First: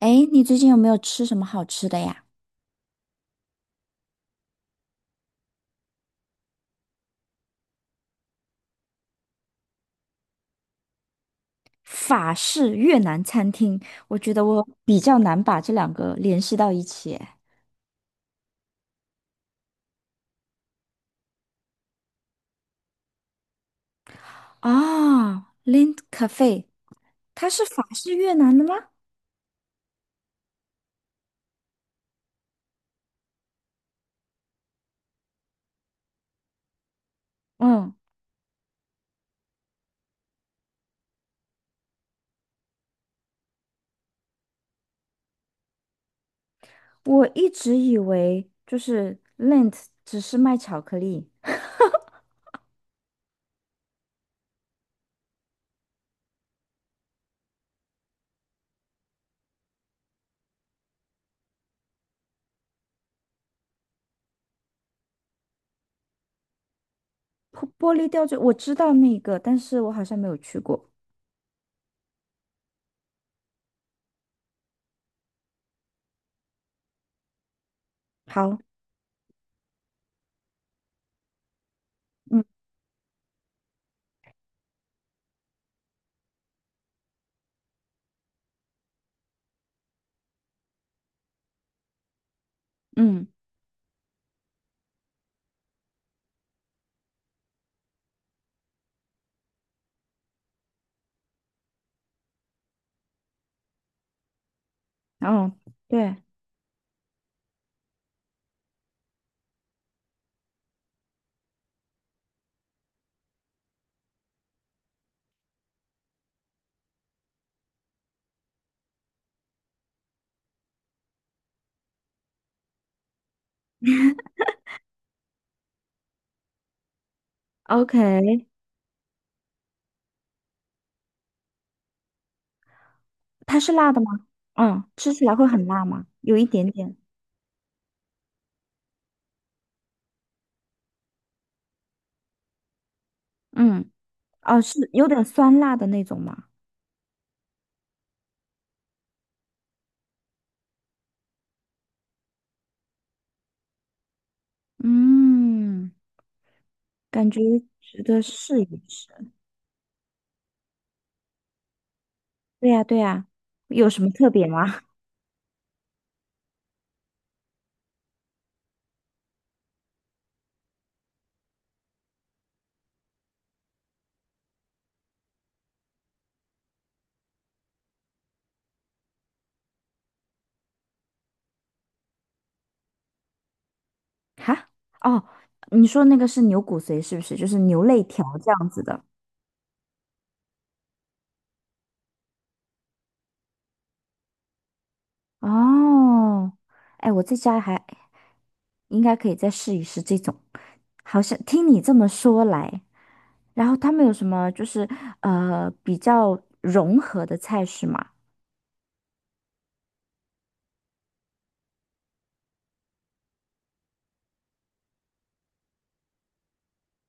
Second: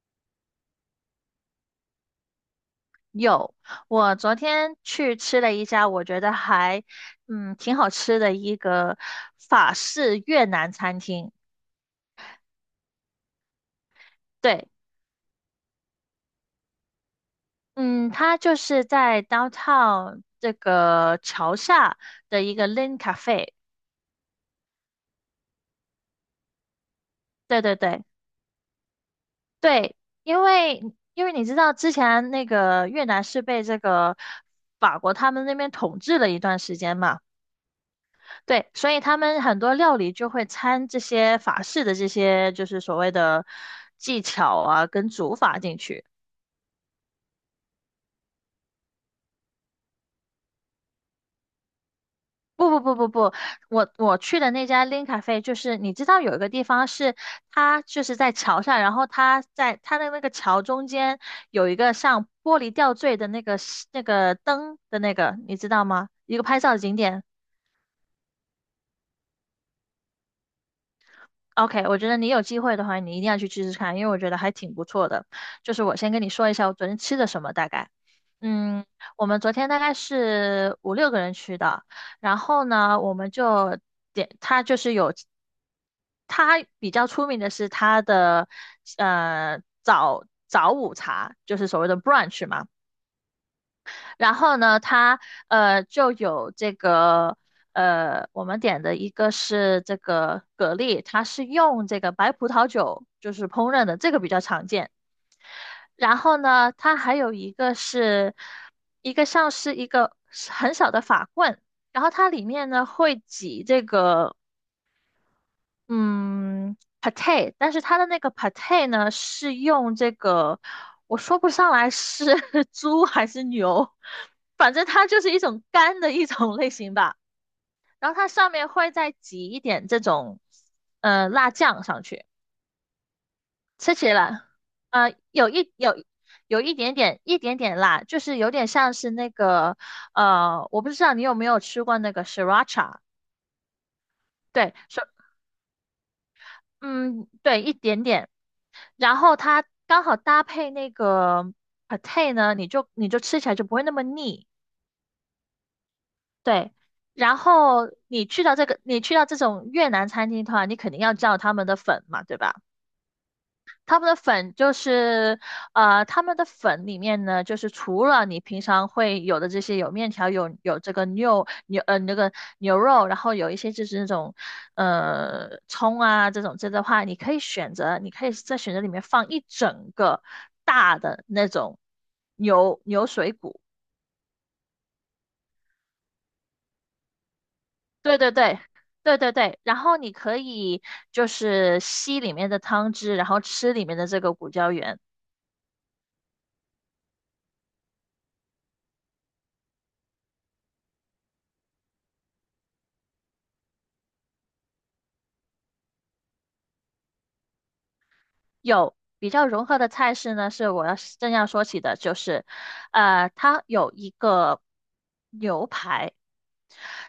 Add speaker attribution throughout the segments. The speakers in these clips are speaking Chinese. Speaker 1: 哎，你最近有没有吃什么好吃的呀？
Speaker 2: 有，我昨天去吃了一家，我觉得还，挺好吃的一个法式越南餐厅。
Speaker 1: 法式越南餐厅，我觉得我
Speaker 2: 对，
Speaker 1: 比较难把这两个联系到一起诶。
Speaker 2: 嗯，它就是在 downtown 这个桥下的一个 Lin Cafe。
Speaker 1: 啊 l i n d Cafe，它
Speaker 2: 对
Speaker 1: 是
Speaker 2: 对
Speaker 1: 法
Speaker 2: 对
Speaker 1: 式越南的吗？
Speaker 2: 对，因为你知道之前那个越南是被这个法国他们那边统治了一段时间嘛。
Speaker 1: 嗯，
Speaker 2: 对，所以他们很多料理就会掺这些法式的这些，就是所谓的技巧啊，跟煮法进去。
Speaker 1: 我一直以为就是 Lind 只是卖巧克力，
Speaker 2: 不不不不不，我去的那家 Lin Cafe,就是你知道有一个地方是它就是在桥上，然后它在它的那个桥中间有一个像玻璃吊坠的那个灯的那个，你知道吗？一个拍照的景点。
Speaker 1: 玻璃吊坠，我知道那个，但是我好像没有去过。
Speaker 2: OK,我觉得你有机会的话，你一定要去吃吃看，因为我觉得还挺不错的。就是我先跟你说一下我昨天吃的什么，大概。
Speaker 1: 好，
Speaker 2: 嗯，我们昨天大概是五六个人去的，然
Speaker 1: 嗯
Speaker 2: 后呢，我们就点，它就是有，它比较出名的是它的早午茶，就是所谓的 brunch 嘛。
Speaker 1: 嗯，
Speaker 2: 然后呢，它就有这个我们点的一个是这个蛤蜊，它是用这个白葡萄酒就是烹饪的，这个比较常见。
Speaker 1: 哦，
Speaker 2: 然
Speaker 1: 对
Speaker 2: 后呢，它还有一个是一个像是一个很小的法棍，然后它里面呢会挤这个嗯，pate,但是它的那个 pate 呢，是用这个，我说不上来是 猪还是牛，反正它就是一种干的一种类型吧。
Speaker 1: ，OK，
Speaker 2: 然后它上面会再挤一点这种，辣酱上去，
Speaker 1: 它是辣
Speaker 2: 吃
Speaker 1: 的
Speaker 2: 起
Speaker 1: 吗？
Speaker 2: 来，
Speaker 1: 嗯，吃
Speaker 2: 呃，
Speaker 1: 起来会
Speaker 2: 有
Speaker 1: 很
Speaker 2: 一
Speaker 1: 辣
Speaker 2: 有
Speaker 1: 吗？有一
Speaker 2: 有
Speaker 1: 点
Speaker 2: 一点
Speaker 1: 点。
Speaker 2: 点辣，就是有点像是那个，呃，我不知道你有没有吃过那个 sriracha。
Speaker 1: 嗯。哦，
Speaker 2: 对
Speaker 1: 是有点酸辣的那种吗？
Speaker 2: 嗯，对，一点点。然后它刚好搭配那个 pate 呢，你就吃起来就不会那么腻。
Speaker 1: 嗯，
Speaker 2: 对，
Speaker 1: 感
Speaker 2: 然
Speaker 1: 觉
Speaker 2: 后
Speaker 1: 值得
Speaker 2: 你去到
Speaker 1: 试
Speaker 2: 这个，
Speaker 1: 一
Speaker 2: 你
Speaker 1: 试。
Speaker 2: 去到这种越南餐厅的话，你肯定要叫他们的粉嘛，对吧？
Speaker 1: 对呀，对呀，有
Speaker 2: 他
Speaker 1: 什么
Speaker 2: 们的
Speaker 1: 特别
Speaker 2: 粉
Speaker 1: 吗？
Speaker 2: 就 是，呃，他们的粉里面呢，就是除了你平常会有的这些，有面条，有这个牛牛呃那个牛肉，然后有一些就是那种葱啊这种这的话，你可以选择，你可以在选择里面放一整个大的那种牛水骨，
Speaker 1: 哈？哦，你说那个是牛骨髓是不是？就是牛肋
Speaker 2: 对
Speaker 1: 条
Speaker 2: 对
Speaker 1: 这
Speaker 2: 对。
Speaker 1: 样子的。
Speaker 2: 对对对，然后你可以就是吸里面的汤汁，然后吃里面的这个骨胶原。
Speaker 1: 哦，哎，我在家还应该可以再试一试这种。好像听你这么说来，然后他们有什么就是比较融合的菜式吗？
Speaker 2: 有比较融合的菜式呢，是我要正要说起的，就是，呃，它有一个牛排，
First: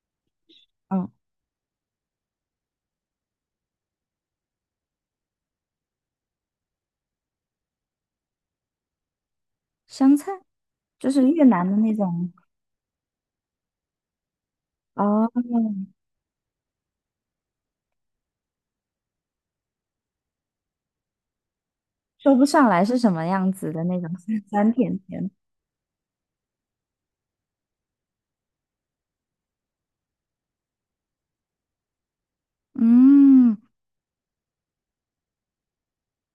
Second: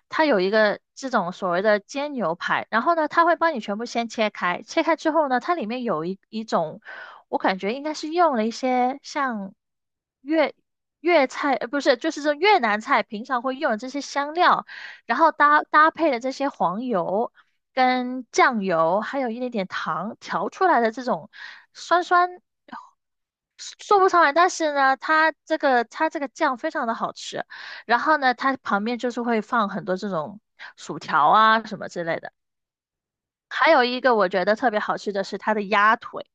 Speaker 2: 它有一个这
Speaker 1: 嗯，
Speaker 2: 种所谓的煎牛排，然后呢，它会帮你全部先切开，切开之后呢，它里面有一种，我感觉应该是用了一些像
Speaker 1: 湘菜
Speaker 2: 粤
Speaker 1: 就是
Speaker 2: 粤
Speaker 1: 越
Speaker 2: 菜，
Speaker 1: 南
Speaker 2: 呃，
Speaker 1: 的
Speaker 2: 不
Speaker 1: 那
Speaker 2: 是，就是
Speaker 1: 种。
Speaker 2: 这越南菜平常会用的这些香料，然后搭
Speaker 1: 哦
Speaker 2: 配的这些黄油跟酱油，还有一点点糖调出来的这种酸
Speaker 1: 说
Speaker 2: 酸
Speaker 1: 不上来是什么样子的那
Speaker 2: 说
Speaker 1: 种
Speaker 2: 不上来，
Speaker 1: 酸
Speaker 2: 但
Speaker 1: 酸
Speaker 2: 是
Speaker 1: 甜
Speaker 2: 呢，
Speaker 1: 甜。
Speaker 2: 它这个酱非常的好吃，然后呢，它旁边就是会放很多这种薯条啊什么之类的。
Speaker 1: 嗯，
Speaker 2: 还有一个我觉得特别好吃的是它的鸭腿，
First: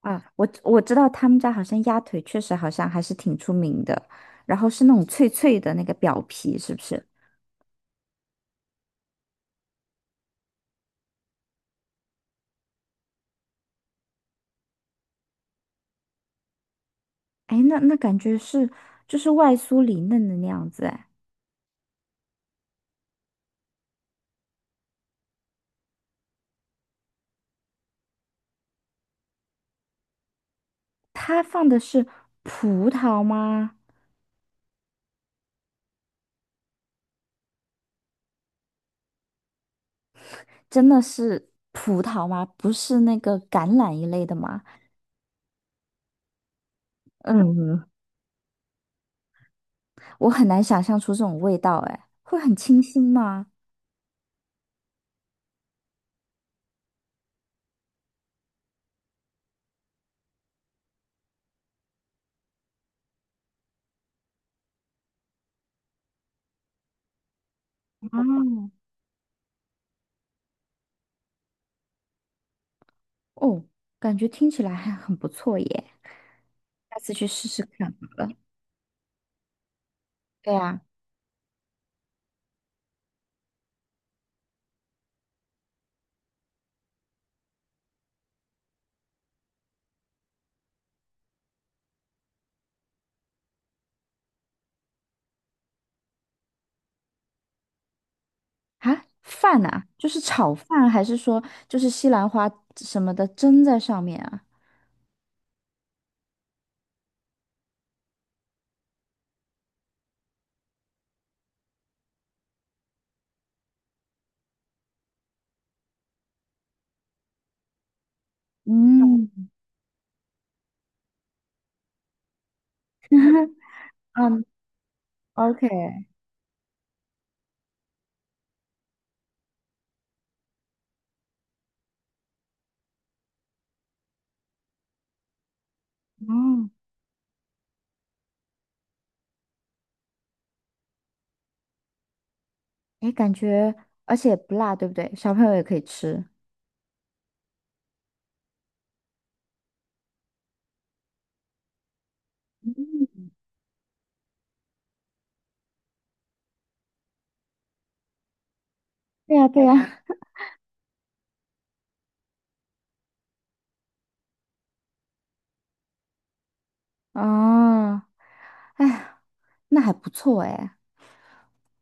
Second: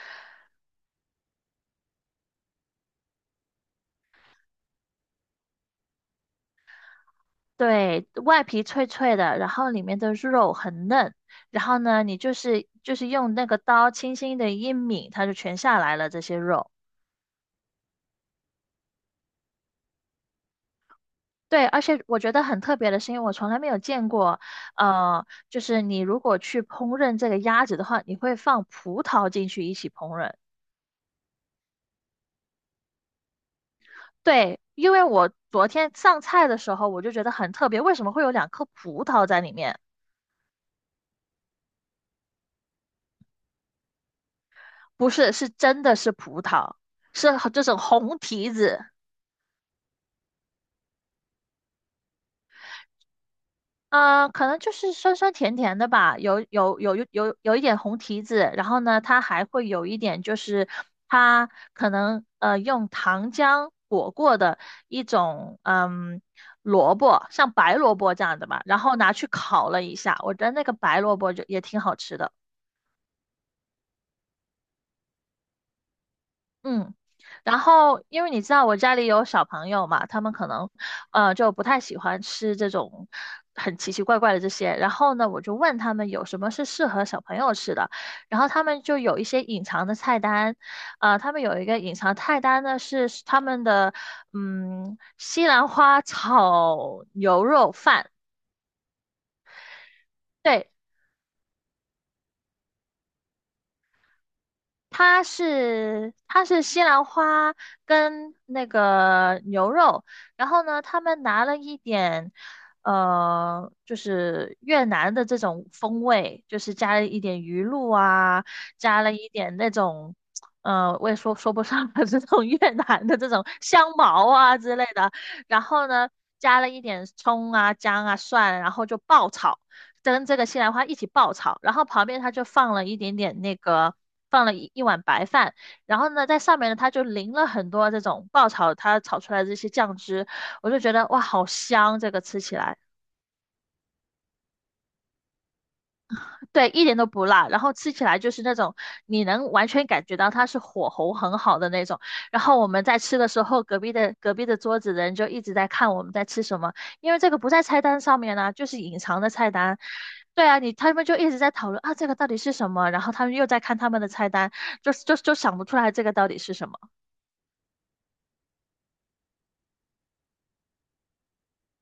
Speaker 1: 啊，我知道他们家好像鸭腿确实好像还是挺出名的，然后是那种脆脆的那个表皮，是不是？
Speaker 2: 对，外皮脆脆的，然后里面的肉很嫩，然后呢，你就是用那个刀轻轻的一抿，它就全下来了这些肉。
Speaker 1: 哎，那感觉是就是外酥里嫩的那样子。哎，
Speaker 2: 对，而且我觉得很特别的是，因为我从来没有见过，呃，就是你如果去烹饪这个鸭子的话，你会放葡萄进去一起烹饪。
Speaker 1: 它放的是葡萄吗？
Speaker 2: 对，因为我昨天上菜的时候，我就觉得很特别，为什么会有两颗葡萄在里面？
Speaker 1: 真的是葡萄吗？不是那个橄榄一类的吗？
Speaker 2: 不是，是真的是葡萄，是这种
Speaker 1: 嗯，
Speaker 2: 红提子。
Speaker 1: 我很难想象出这种味道。哎，会很清新吗？
Speaker 2: 啊、可能就是酸酸甜甜的吧，有一点红提子，然后呢，它还会有一点就是它可能用糖浆裹过的一种萝卜，像白萝卜这样的吧，
Speaker 1: 嗯。
Speaker 2: 然后拿去烤了一下，我觉得那个白萝卜就也挺好吃的。
Speaker 1: 哦，感觉听起来还很不错耶，
Speaker 2: 嗯，
Speaker 1: 下次去试
Speaker 2: 然
Speaker 1: 试看
Speaker 2: 后
Speaker 1: 好
Speaker 2: 因为
Speaker 1: 了。
Speaker 2: 你知道我家里有小朋友嘛，他们可
Speaker 1: 对
Speaker 2: 能
Speaker 1: 呀，
Speaker 2: 就不太喜欢吃这种很奇奇怪怪的这些。然后呢，我就问他们有什么是适合小朋友吃的，然后他们就有一些隐藏的菜单，呃，他们有一个隐藏菜单呢是他们的西兰花炒牛肉饭。
Speaker 1: 啊，饭呐，就是炒
Speaker 2: 对，
Speaker 1: 饭，还是说就是西兰花什么的蒸在上面啊？
Speaker 2: 它是西兰花跟那个牛肉，然后呢，他们拿了一点，呃，就是越南的这种风味，就是加了一点鱼露啊，加了一
Speaker 1: 嗯
Speaker 2: 点那种，呃，我也说不上来 这种越南的这种 香茅
Speaker 1: 嗯
Speaker 2: 啊之类的，
Speaker 1: ，OK，
Speaker 2: 然后呢，加了一点葱啊、姜啊、蒜，然后就爆炒。跟这个西兰花一起爆炒，然后旁边它就放了一点点那个。放了一碗白饭，然后呢，在上
Speaker 1: 哦，
Speaker 2: 面呢，它就淋了很多这种爆炒它炒出来的这些酱汁，我就觉得哇，好香！这个吃起来，
Speaker 1: 哎，感觉而且也不辣，对不对？小朋友也可以吃。
Speaker 2: 对，一点都不辣，然后吃起来就是那种你能完全感觉到它是火候很好的那种。然后我们在吃的时候，隔壁的桌子的人就一直在看我们在吃什么，因为这个不在菜单上面呢、就是隐藏的
Speaker 1: 对呀，
Speaker 2: 菜
Speaker 1: 对呀。
Speaker 2: 单。对啊，你他们就一直在讨论啊，这个到底是什么？然后他们又在看他们的菜单，就想不出来这个到底是什么。
Speaker 1: 哦，哎呀，那还不错哎。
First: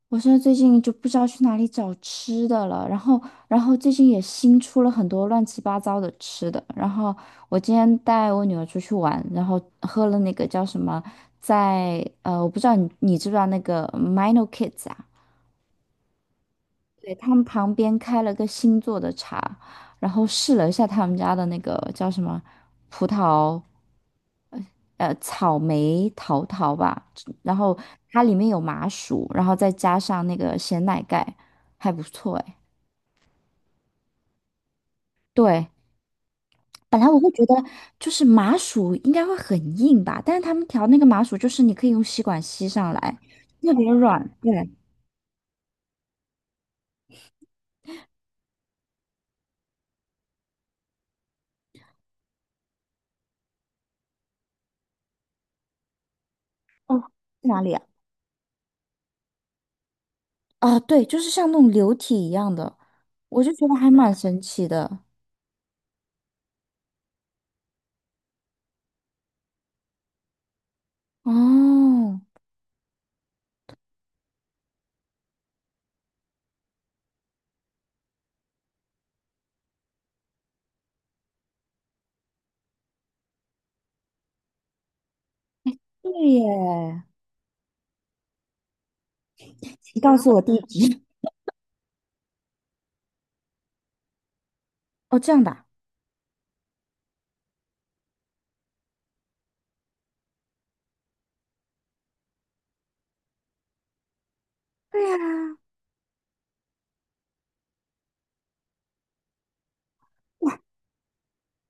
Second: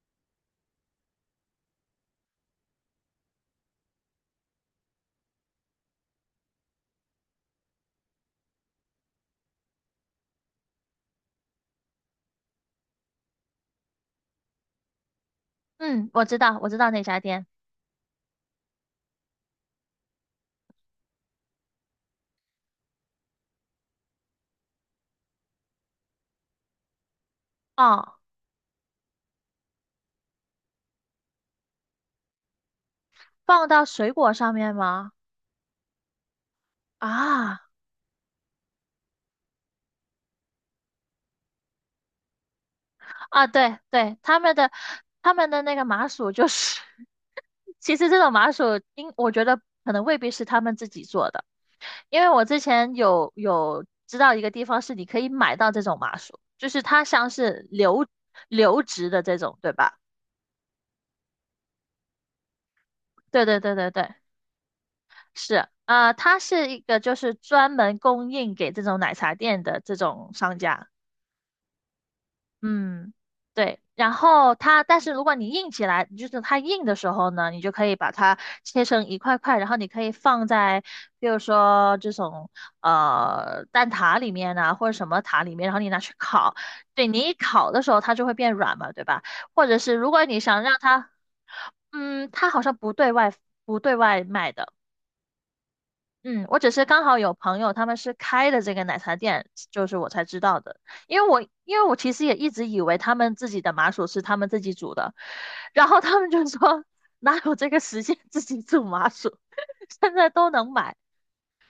Speaker 1: 我现在最近就不知道去哪里找吃的了，然后，然后最近也新出了很多乱七八糟的吃的。然后我今天带我女儿出去玩，然后喝了那个叫什么，在我不知道你知不知道那个 Mino Kids 啊？
Speaker 2: 嗯，我知道，我知道那
Speaker 1: 对，
Speaker 2: 家
Speaker 1: 他们
Speaker 2: 店。
Speaker 1: 旁边开了个新做的茶，然后试了一下他们家的那个叫什么葡萄，草莓桃桃吧，然后
Speaker 2: 哦，
Speaker 1: 它里面有麻薯，然后再加上那个咸奶盖，还不错哎。
Speaker 2: 放到水果上面吗？
Speaker 1: 对，本来我会觉得
Speaker 2: 啊
Speaker 1: 就是麻薯应该会很硬吧，但是他们调那个麻薯就是你可以用吸管吸上来，
Speaker 2: 啊，
Speaker 1: 特
Speaker 2: 对
Speaker 1: 别
Speaker 2: 对，
Speaker 1: 软。对，
Speaker 2: 他们的那个麻薯就是 其实这种麻薯，我觉得可能未必是他们自己做的，因为我之前有知道一个地方是你可以买到这种麻薯，就是它
Speaker 1: 哦，
Speaker 2: 像
Speaker 1: 在哪
Speaker 2: 是
Speaker 1: 里啊？
Speaker 2: 流质的这种，对吧？
Speaker 1: 啊，对，就是像那种流体一样的，我
Speaker 2: 对
Speaker 1: 就
Speaker 2: 对
Speaker 1: 觉得
Speaker 2: 对
Speaker 1: 还
Speaker 2: 对对，
Speaker 1: 蛮神奇的。
Speaker 2: 是，啊，它是一个就是专门供应给这种奶茶店的这种商家。
Speaker 1: 哦，
Speaker 2: 嗯，对。然后它，但是如果你硬起来，就是它硬的时候呢，你就可以把它切成一块块，然后你可以放在，比如说这种蛋挞里面啊，或者什么塔里面，然后你拿
Speaker 1: 对
Speaker 2: 去
Speaker 1: 耶，
Speaker 2: 烤。对，你一烤的时候，它就会变软嘛，对吧？或者是
Speaker 1: 你
Speaker 2: 如
Speaker 1: 告
Speaker 2: 果
Speaker 1: 诉我
Speaker 2: 你
Speaker 1: 地
Speaker 2: 想让
Speaker 1: 址。
Speaker 2: 它，嗯，它好像不对外不对外卖的。
Speaker 1: 哦，这样的啊
Speaker 2: 嗯，我只是刚好有朋友他们是开的这个奶茶店，就是我才知道的。因为我其实也一直以为他们自己的麻薯是他们自己煮
Speaker 1: 对
Speaker 2: 的，
Speaker 1: 呀，
Speaker 2: 然后他们就说哪有这个时间自己煮麻薯，现在都
Speaker 1: 哇，
Speaker 2: 能买，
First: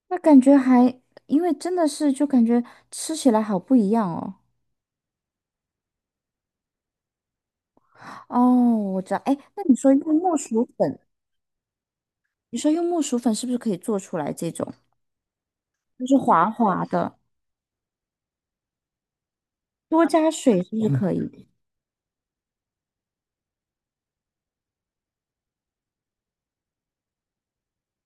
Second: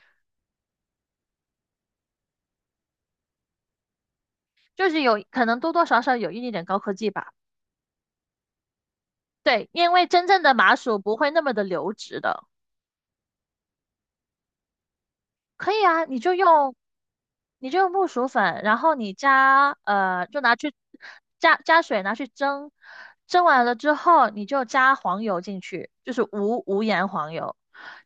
Speaker 1: 那感觉还，因为真的是就感觉吃起来好不一样哦。
Speaker 2: 就是有可能多多少少有一点点高科技吧。
Speaker 1: 哦，我知道，哎，那
Speaker 2: 对，
Speaker 1: 你说
Speaker 2: 因为
Speaker 1: 用
Speaker 2: 真
Speaker 1: 木
Speaker 2: 正的
Speaker 1: 薯
Speaker 2: 麻
Speaker 1: 粉，
Speaker 2: 薯不会那么的流质的。
Speaker 1: 你说用木薯粉是不是可以做出来这种？
Speaker 2: 可以啊，
Speaker 1: 就是滑滑的，
Speaker 2: 你就用木薯粉，然后你加
Speaker 1: 多
Speaker 2: 呃，
Speaker 1: 加
Speaker 2: 就拿
Speaker 1: 水是
Speaker 2: 去
Speaker 1: 不是嗯可以的？
Speaker 2: 加水拿去蒸，蒸完了之后你就加黄油进去，就是无盐黄油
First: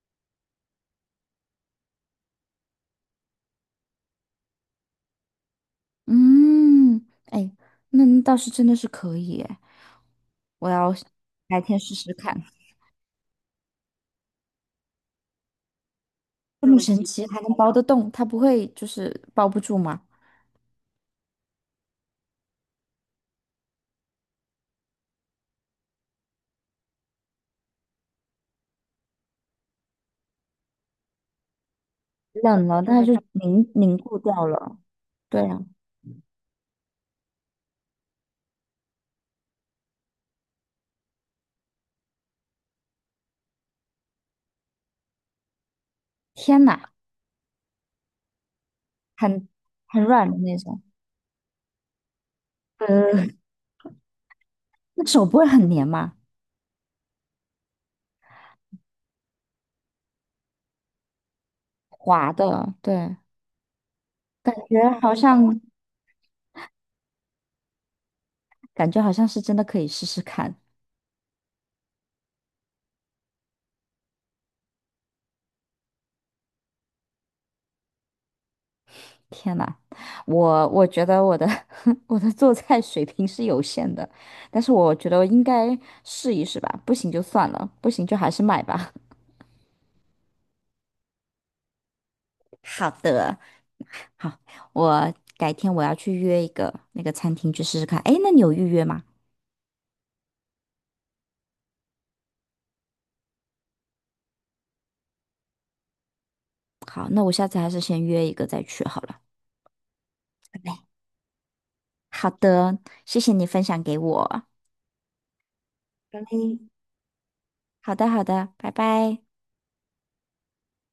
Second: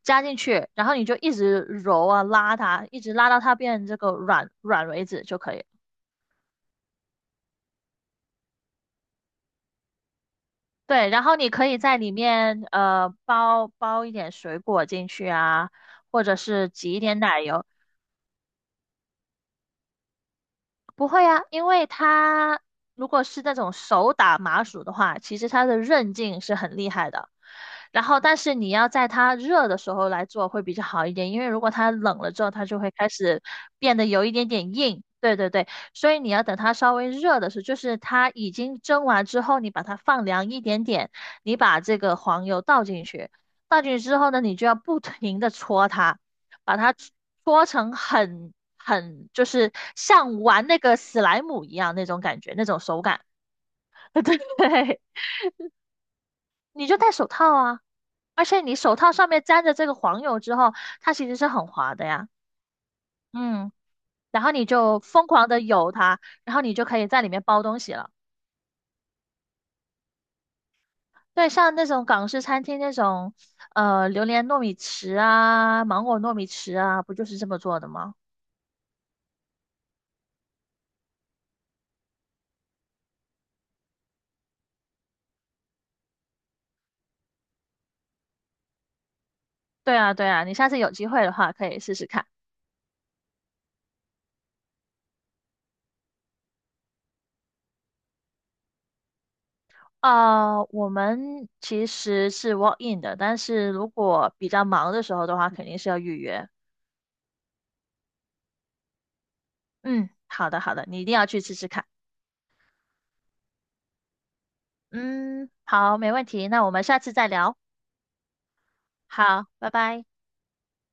Speaker 2: 加进去，然后你就一直揉啊拉它，一直拉到它变这个软软为止就可以了。
Speaker 1: 嗯，哎，那倒是真的是可以哎，我要
Speaker 2: 对，然后你
Speaker 1: 白
Speaker 2: 可
Speaker 1: 天
Speaker 2: 以
Speaker 1: 试
Speaker 2: 在
Speaker 1: 试
Speaker 2: 里
Speaker 1: 看。
Speaker 2: 面呃包一点水果进去啊，或者
Speaker 1: 这
Speaker 2: 是
Speaker 1: 么
Speaker 2: 挤一
Speaker 1: 神
Speaker 2: 点
Speaker 1: 奇还
Speaker 2: 奶
Speaker 1: 能
Speaker 2: 油。
Speaker 1: 包得动？它不会就是包不住吗？
Speaker 2: 不会啊，因为它如果是那种手打麻薯的话，其实它的韧劲是很厉害的。然后，但是你要在它热的时候来做会比较好一点，因为如果它冷了之后，它
Speaker 1: 冷
Speaker 2: 就
Speaker 1: 了
Speaker 2: 会
Speaker 1: 它
Speaker 2: 开
Speaker 1: 就
Speaker 2: 始
Speaker 1: 凝凝
Speaker 2: 变得
Speaker 1: 固
Speaker 2: 有一
Speaker 1: 掉
Speaker 2: 点点
Speaker 1: 了。
Speaker 2: 硬。对
Speaker 1: 对
Speaker 2: 对
Speaker 1: 啊，
Speaker 2: 对，所以你要等它稍微热的时候，就是它已经蒸完之后，你把它放凉一点点，你把这个黄油倒进去，倒进去之后呢，你就要不停的搓它。
Speaker 1: 天
Speaker 2: 把
Speaker 1: 哪，
Speaker 2: 它搓成很就
Speaker 1: 很
Speaker 2: 是
Speaker 1: 很软的
Speaker 2: 像
Speaker 1: 那
Speaker 2: 玩那
Speaker 1: 种。
Speaker 2: 个史莱姆一样那种感觉，那种手感。
Speaker 1: 嗯，
Speaker 2: 对，
Speaker 1: 那手不会很黏吗？
Speaker 2: 你就戴手套啊，而且你手套上面沾着这个黄油之后，它其实是很滑的呀。
Speaker 1: 滑的，对，
Speaker 2: 嗯，然后
Speaker 1: 感
Speaker 2: 你
Speaker 1: 觉
Speaker 2: 就
Speaker 1: 好
Speaker 2: 疯狂
Speaker 1: 像
Speaker 2: 的游它，然后你就可以在里面包东西了。
Speaker 1: 感觉好像是真的可以试试看。
Speaker 2: 对，像那种港式餐厅那种，呃，榴莲糯米糍啊，芒果糯米糍啊，不就是这么做的吗？
Speaker 1: 天呐，我觉得我的 我的做菜水平是有限的，但是我觉得我应该试一试吧，不行就算了，不行就还是买吧。
Speaker 2: 对啊，对啊，你下次有机会的话可以试试看。
Speaker 1: 好的，好，我改天我要去约一个那个餐厅去试试看。哎，那你有预约吗？
Speaker 2: 啊，我们其实是 walk in 的，但是如果比较忙的时候的话，肯定是要预约。
Speaker 1: 好，那我下次还是先约一个再去好了。
Speaker 2: 嗯，好
Speaker 1: 拜
Speaker 2: 的
Speaker 1: 拜。
Speaker 2: 好的，你一定要去吃吃看。
Speaker 1: 好的，谢谢你分享给我。
Speaker 2: 嗯，好，没
Speaker 1: 拜
Speaker 2: 问
Speaker 1: 拜。
Speaker 2: 题，那我们下次再聊。
Speaker 1: 好的，好的，拜拜。
Speaker 2: 好，拜拜。